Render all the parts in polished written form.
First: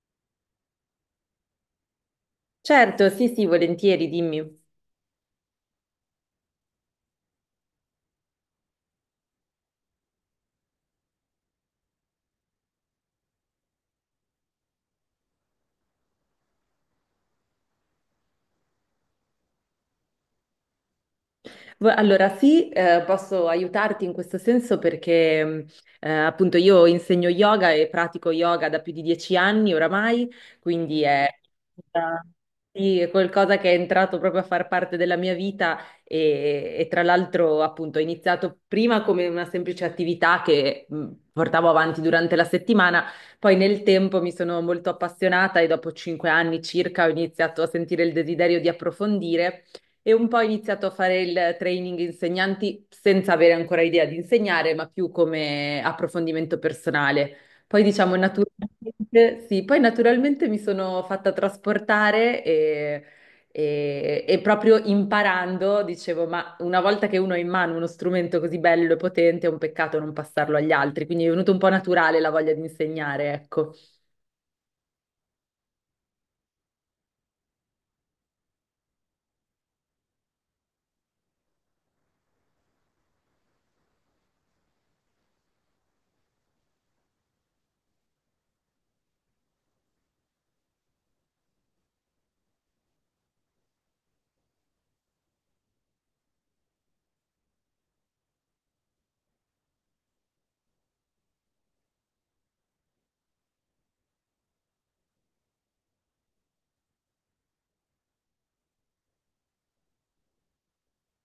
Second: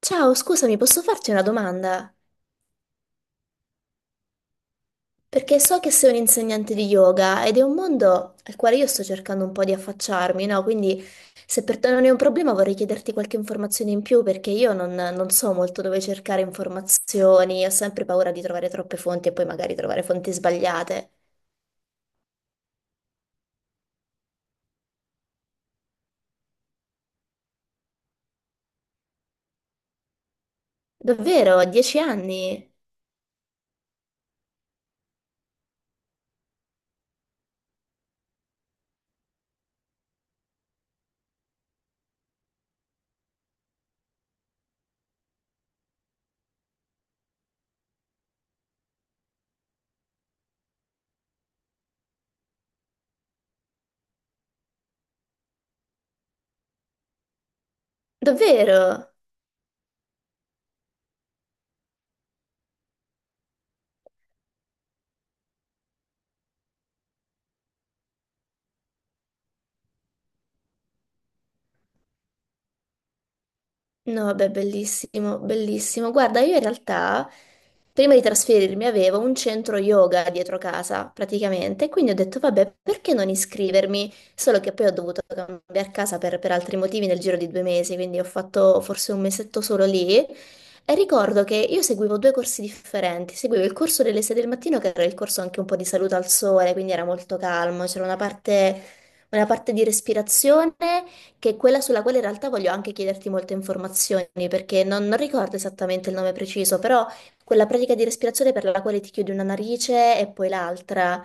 Ciao, scusami, posso farti una domanda? Certo, sì, sì, volentieri, dimmi. Perché so che sei un insegnante di yoga ed è un mondo al quale io sto cercando un po' di affacciarmi, no? Quindi se per te non è un problema vorrei chiederti qualche informazione in più perché io non so molto dove cercare informazioni, ho sempre paura di trovare troppe fonti e poi magari trovare fonti sbagliate. Allora, sì, posso aiutarti in questo senso perché appunto io insegno yoga e pratico yoga da più di 10 anni oramai, quindi è, Davvero? Dieci anni? sì, è qualcosa che è entrato proprio a far parte della mia vita e tra l'altro appunto ho iniziato prima come una semplice attività che portavo avanti durante la settimana, poi nel tempo mi sono molto appassionata e dopo 5 anni circa ho iniziato a sentire il desiderio di approfondire e un po' ho iniziato a fare il training insegnanti senza avere ancora idea di insegnare, ma più come approfondimento personale. Poi diciamo Davvero? naturalmente, sì, poi naturalmente mi sono fatta trasportare e proprio imparando dicevo, ma una volta che uno ha in mano uno strumento così bello e potente, è un peccato non passarlo agli altri, quindi è venuto un po' naturale la voglia di insegnare, ecco. No, beh, bellissimo, bellissimo. Guarda, io in realtà prima di trasferirmi avevo un centro yoga dietro casa, praticamente, quindi ho detto, vabbè, perché non iscrivermi? Solo che poi ho dovuto cambiare casa per altri motivi nel giro di due mesi, quindi ho fatto forse un mesetto solo lì. E ricordo che io seguivo due corsi differenti, seguivo il corso delle 6 del mattino, che era il corso anche un po' di salute al sole, quindi era molto calmo, c'era una parte di respirazione che è quella sulla quale in realtà voglio anche chiederti molte informazioni, perché non ricordo esattamente il nome preciso, però quella pratica di respirazione per la quale ti chiudi una narice e poi l'altra.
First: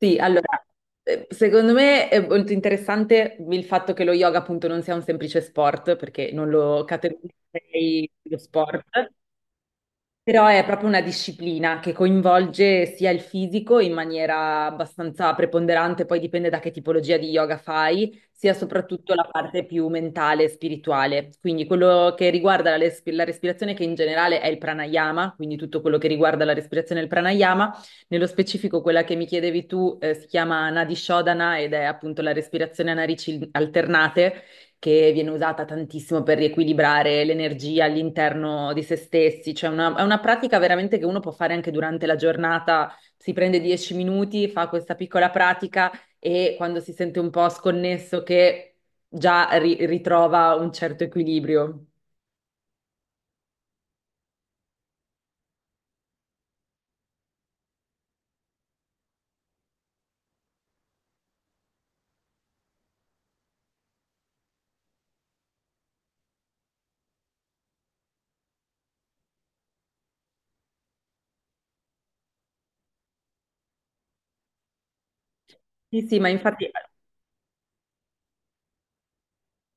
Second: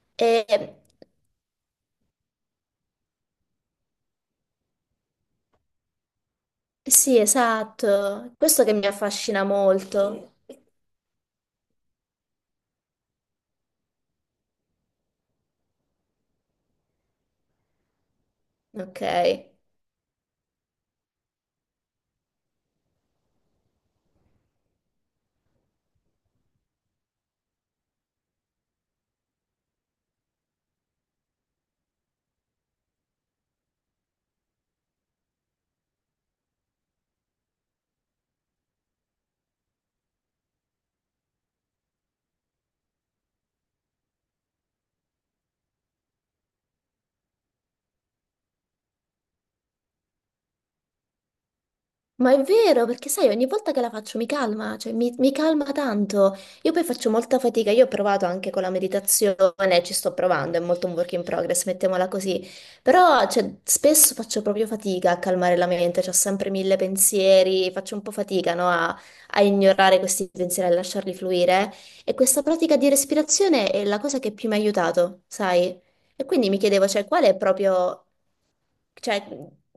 Sì, allora, E- secondo me è molto interessante il fatto che lo yoga appunto non sia un semplice sport, perché non lo Sì, categorizzerei esatto, lo questo che sport, mi affascina molto. però è proprio una disciplina che coinvolge sia il fisico in maniera abbastanza preponderante, poi dipende da che tipologia di yoga fai, sia Ok. soprattutto la parte più mentale e spirituale. Quindi quello che riguarda la respirazione, che in generale è il pranayama, quindi tutto quello che riguarda la respirazione e il pranayama, nello specifico quella che mi chiedevi tu, si chiama Nadi Shodhana ed è appunto la respirazione a narici alternate che viene usata tantissimo per riequilibrare l'energia all'interno di se stessi, cioè è una pratica veramente che uno può fare anche durante la giornata, si prende 10 minuti, fa questa piccola pratica e quando si sente un po' sconnesso che già ritrova un certo equilibrio. Ma è vero, perché sai, ogni volta che la faccio mi calma, cioè mi calma tanto. Io poi faccio molta fatica, io ho provato anche con la meditazione, ci sto provando, è molto un work in progress, mettiamola così. Però, cioè, spesso faccio proprio fatica a calmare la mente, ho sempre mille pensieri, faccio un po' fatica, no, a ignorare questi pensieri, a lasciarli fluire. E questa pratica di respirazione è la cosa che più mi ha aiutato, sai? Sì, sì, E ma quindi mi infatti. chiedevo, cioè, qual è proprio, cioè,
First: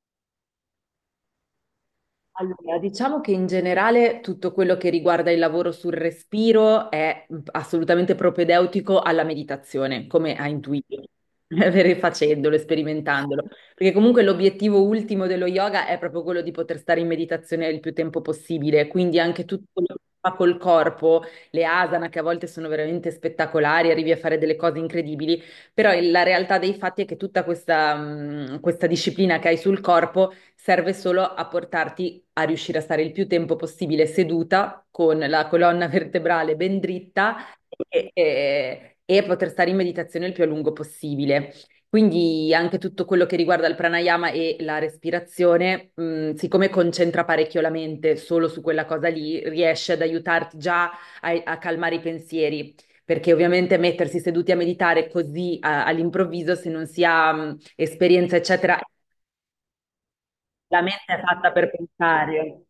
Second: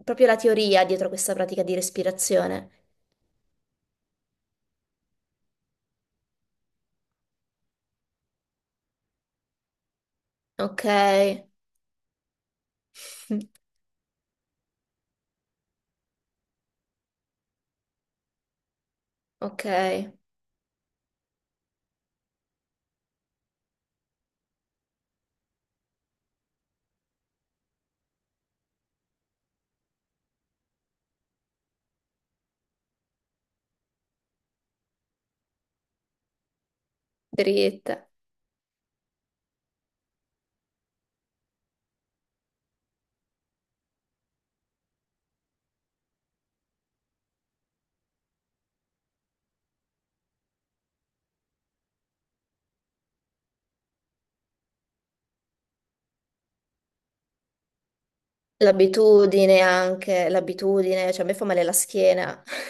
proprio la teoria dietro questa pratica di respirazione? Allora, diciamo che in generale tutto quello che riguarda il lavoro sul respiro è assolutamente propedeutico alla meditazione, come ha Ok, intuito, facendolo, sperimentandolo, perché comunque l'obiettivo ultimo dello yoga è proprio quello di poter stare in meditazione il più tempo possibile, quindi anche tutto ok, quello che si fa col corpo, le asana che a volte sono veramente spettacolari, arrivi a fare delle cose incredibili, però la realtà dei fatti è che tutta questa disciplina che hai sul corpo serve solo a portarti lì a riuscire a stare il più tempo possibile seduta con la colonna vertebrale ben dritta dritta. e poter stare in meditazione il più a lungo possibile. Quindi anche tutto quello che riguarda il pranayama e la respirazione, siccome concentra parecchio la mente solo su quella cosa lì, riesce ad aiutarti già a calmare i pensieri perché ovviamente mettersi seduti a meditare così all'improvviso, se non si ha esperienza, eccetera, L'abitudine anche, la mente l'abitudine, è cioè a me fa fatta male per la schiena. pensare.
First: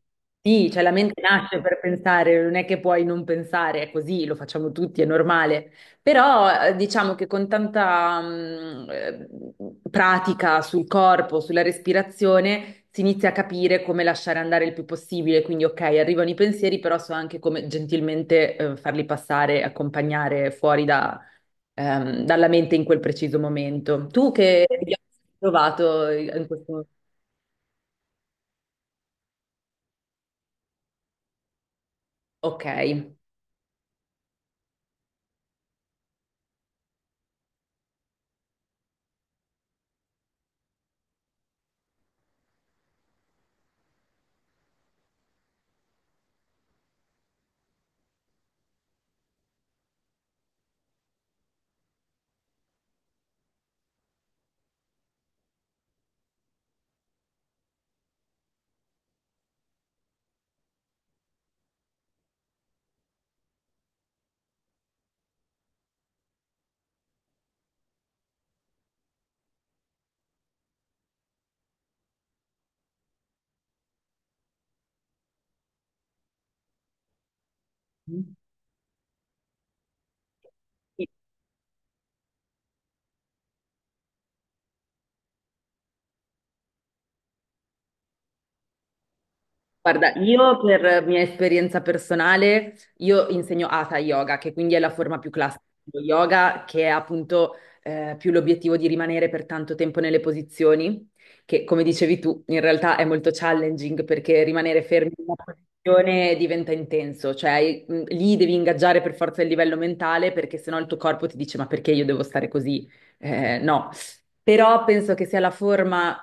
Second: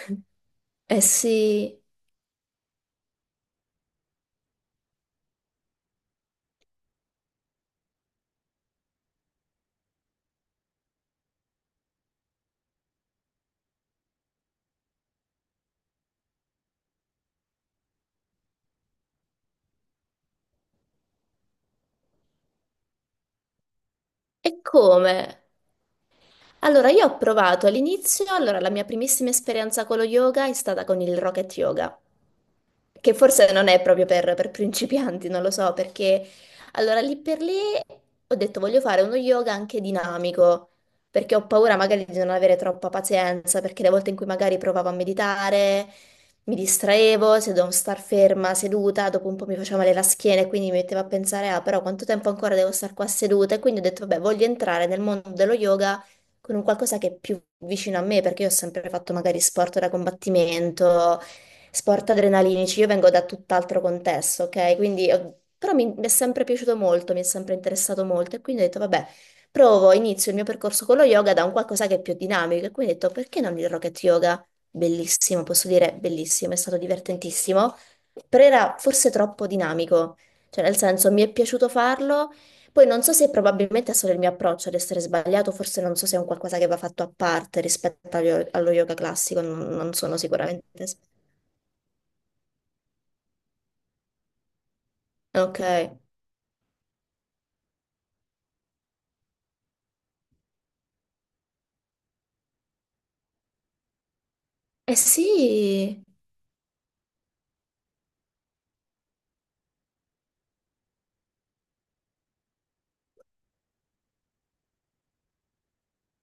Sì, cioè la Eh mente nasce per sì, pensare, non è che puoi non pensare, è così, lo facciamo tutti, è normale. Però diciamo che con tanta pratica sul corpo, sulla respirazione, si inizia a capire come lasciare andare il più possibile. Quindi, ok, arrivano i pensieri, però so anche come gentilmente farli passare, accompagnare fuori da, dalla mente in quel preciso momento. Tu e che hai come? trovato in questo momento? Allora, io ho provato all'inizio, allora la mia primissima esperienza con lo yoga è stata con il Rocket Yoga, Ok. che forse non è proprio per principianti, non lo so, perché allora lì per lì ho detto voglio fare uno yoga anche dinamico, perché ho paura magari di non avere troppa pazienza, perché le volte in cui magari provavo a meditare mi distraevo, se dovevo star ferma, seduta, dopo un po' mi faceva male la schiena e quindi mi mettevo a pensare, ah, però quanto tempo ancora devo star qua seduta? E quindi ho detto, vabbè, voglio entrare nel mondo dello yoga con un qualcosa che è più vicino a me, perché io ho sempre fatto magari sport da combattimento, sport adrenalinici. Io vengo da tutt'altro contesto, ok? Quindi, però mi è sempre piaciuto molto, mi è sempre interessato molto e quindi ho detto, vabbè, provo, inizio il mio percorso con lo yoga da un qualcosa che è più dinamico e quindi ho detto, perché non il rocket yoga? Bellissimo, posso dire bellissimo, è stato divertentissimo, Sì. però era forse troppo dinamico, cioè nel senso mi è piaciuto farlo. Poi non so se probabilmente è solo il mio approccio ad essere sbagliato, forse non so se è un qualcosa che va fatto a parte rispetto allo yoga classico, non Guarda, sono io sicuramente. per mia esperienza personale, io insegno Hatha Yoga, che quindi è la forma più Ok. classica Eh dello yoga, che è appunto più l'obiettivo di rimanere per tanto tempo nelle posizioni, che come dicevi tu, in realtà è molto challenging perché rimanere fermi in una sì. posizione diventa intenso, cioè lì devi ingaggiare per forza il livello mentale perché sennò il tuo corpo ti dice ma perché io devo stare così? No, però penso che sia la forma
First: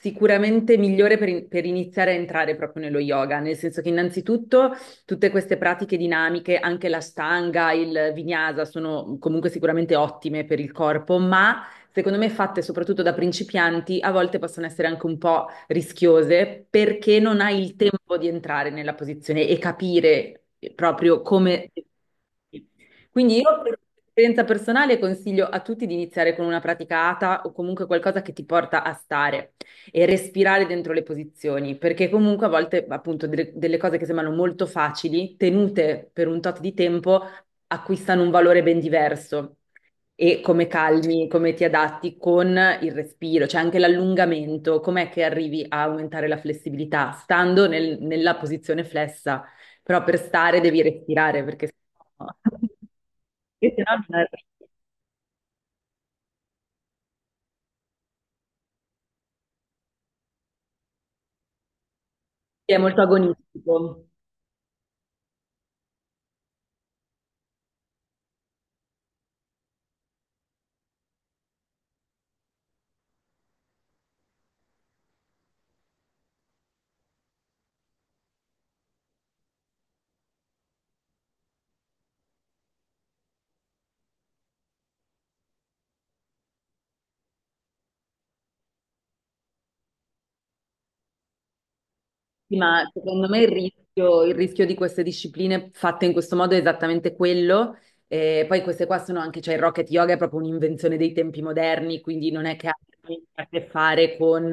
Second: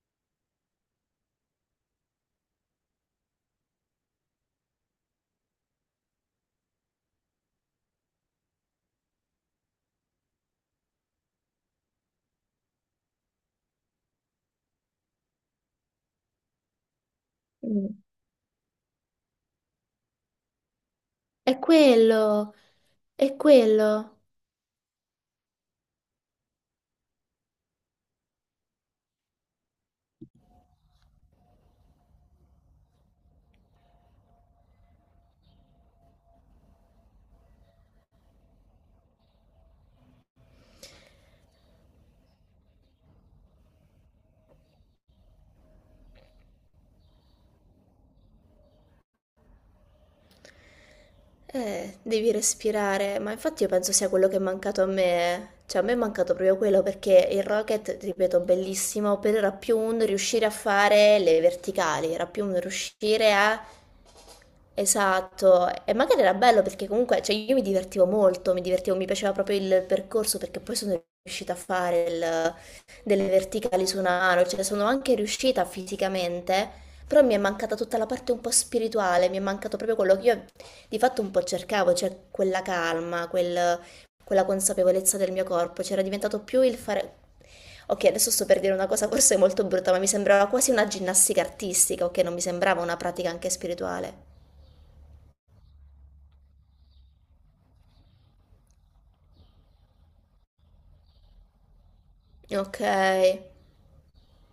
sicuramente migliore per, per iniziare a entrare proprio nello yoga, nel senso che innanzitutto tutte queste pratiche dinamiche, anche la stanga, il vinyasa, sono comunque sicuramente ottime per il corpo, ma secondo me fatte soprattutto da principianti a volte possono essere anche un po' rischiose perché non hai il Mm. tempo di entrare nella posizione e capire proprio è come... quello, è Quindi io, per quello. esperienza personale, consiglio a tutti di iniziare con una pratica ATA o comunque qualcosa che ti porta a stare e respirare dentro le posizioni, perché comunque a volte, appunto, delle cose che sembrano molto facili, tenute per un tot di tempo, acquistano un valore ben diverso. E come calmi, come ti adatti con il respiro, cioè anche l'allungamento, com'è che arrivi a aumentare la flessibilità? Stando nella posizione flessa. Però per stare devi respirare perché sennò, Devi respirare, ma infatti io perché penso sennò sia non quello che è arrivi. mancato a me. Cioè, a me è mancato proprio quello perché il rocket, ripeto, bellissimo, però era più un riuscire a fare le verticali, era più un È molto riuscire a. agonistico. Esatto, e magari era bello perché comunque, cioè io mi divertivo molto, mi piaceva proprio il percorso perché poi sono riuscita a fare il- delle verticali su una mano, cioè sono anche riuscita fisicamente, però mi è mancata tutta la parte un po' spirituale, mi è mancato proprio quello che io di fatto un po' cercavo, cioè quella calma, quella consapevolezza del mio corpo, c'era diventato più il fare. Ok, adesso sto per dire una cosa forse molto brutta, ma mi sembrava quasi una ginnastica artistica, ok, non mi Sì, sembrava ma una secondo pratica me anche spirituale. il rischio di queste discipline fatte in questo modo è esattamente quello. E poi queste qua sono anche, cioè il rocket yoga è proprio un'invenzione dei tempi moderni, quindi non è che ha Ok, a che fare con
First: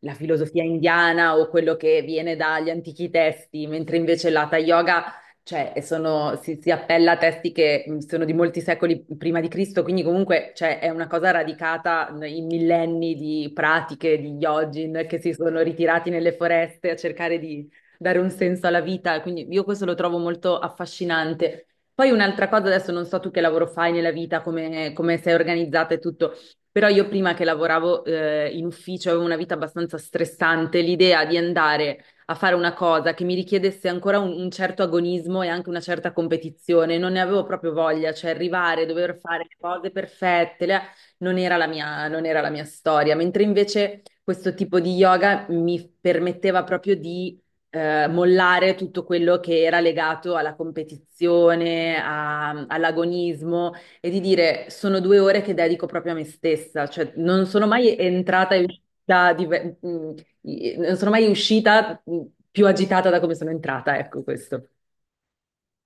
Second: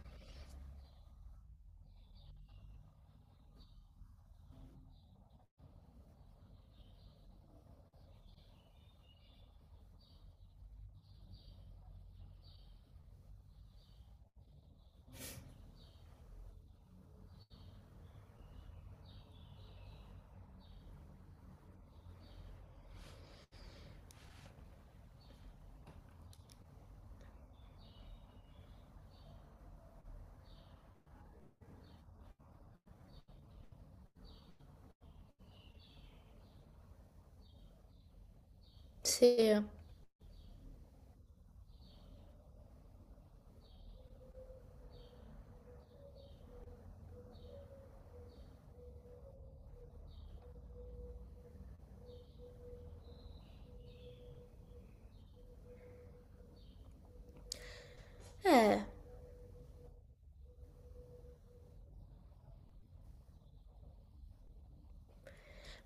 la filosofia indiana o quello che viene dagli antichi testi, mentre invece l'hatha yoga cioè, e si appella a testi che sono di molti secoli prima di Cristo, quindi comunque cioè, è una cosa radicata in millenni di pratiche di yogin che si sono ritirati nelle foreste a cercare di dare un senso alla vita, quindi io questo lo trovo molto affascinante. Poi un'altra cosa, adesso non so tu che lavoro fai nella vita, come sei organizzata e tutto, però io prima che lavoravo in ufficio avevo una vita abbastanza stressante, l'idea di andare a fare una cosa che mi richiedesse ancora un certo agonismo e anche una certa competizione. Non ne avevo proprio voglia, cioè arrivare, dover fare le sì. cose perfette, le- non era la mia, non era la mia storia. Mentre invece questo tipo di yoga mi permetteva proprio di mollare tutto quello che era legato alla competizione, all'agonismo e di dire sono 2 ore che dedico proprio a me stessa, cioè non sono mai entrata e Eh, uscita non sono mai uscita più agitata da come sono entrata, ecco questo.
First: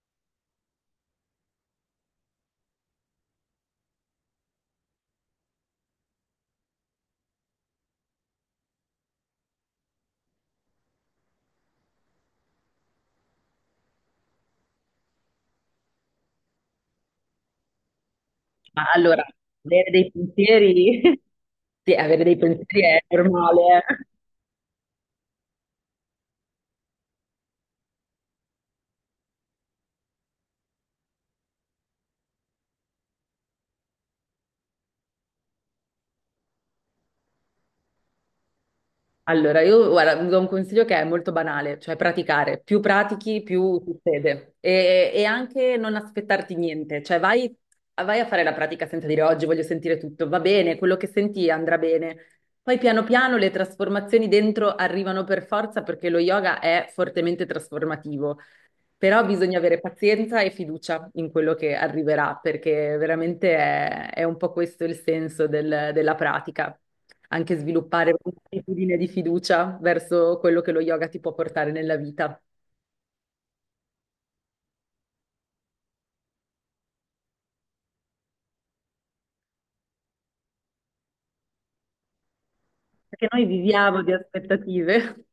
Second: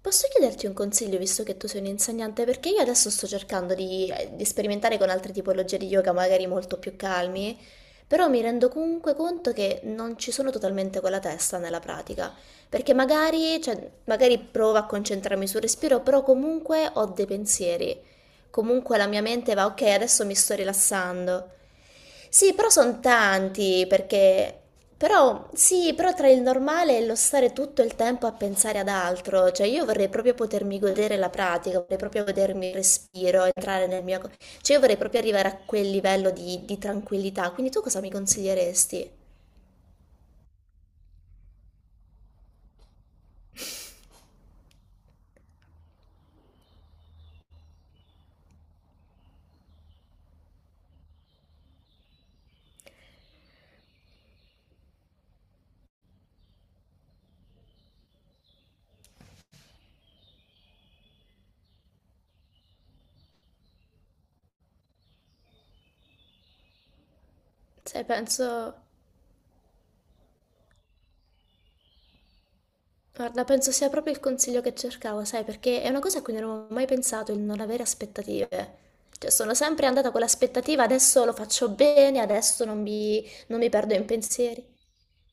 posso chiederti un consiglio visto che tu sei un insegnante? Perché io adesso sto cercando di sperimentare con altre tipologie di yoga, magari molto più calmi, però mi rendo comunque conto che non ci sono totalmente con la testa nella pratica, perché magari, cioè, magari provo a concentrarmi sul respiro, però comunque ho dei pensieri. Ma Comunque la mia allora, mente va, ok, avere dei adesso mi sto pensieri, rilassando. sì, avere dei Sì, però sono pensieri è normale, tanti eh. perché. Però sì, però tra il normale e lo stare tutto il tempo a pensare ad altro, cioè io vorrei proprio potermi godere la pratica, vorrei proprio godermi il respiro, entrare nel mio. Cioè io vorrei proprio arrivare a quel livello di tranquillità, quindi tu cosa mi consiglieresti? Allora, io guarda, vi do un consiglio che è molto banale, cioè praticare. Più pratichi, più succede. E anche non aspettarti niente, cioè vai a fare la pratica senza dire oggi voglio sentire tutto, va bene, quello che senti andrà bene. Poi piano piano le trasformazioni dentro arrivano per forza perché lo yoga è fortemente trasformativo. Però bisogna avere pazienza e fiducia in quello che arriverà, perché veramente è un po' questo il senso della pratica, anche Sai, sviluppare penso. un'attitudine di fiducia verso quello che lo yoga ti può portare nella vita. Guarda, penso sia proprio il consiglio che cercavo, sai, perché è una cosa a cui non avevo mai pensato, il non avere aspettative. Cioè, sono sempre andata con l'aspettativa, adesso lo faccio bene, adesso non mi, Perché noi non mi perdo viviamo in di pensieri. aspettative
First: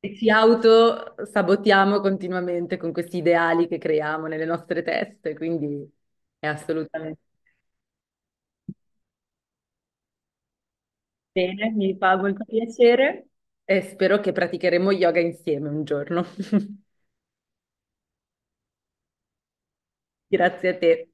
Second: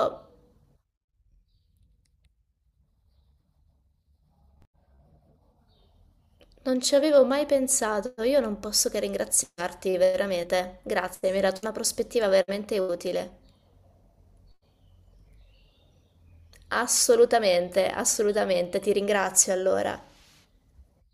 e ci autosabotiamo continuamente con questi ideali che creiamo nelle nostre teste, quindi è Non ci assolutamente avevo mai pensato, io non posso che ringraziarti veramente. Grazie, mi hai dato bene, una mi fa prospettiva molto veramente piacere utile. e spero che praticheremo yoga insieme un giorno. Assolutamente, assolutamente, ti ringrazio allora. Grazie a te.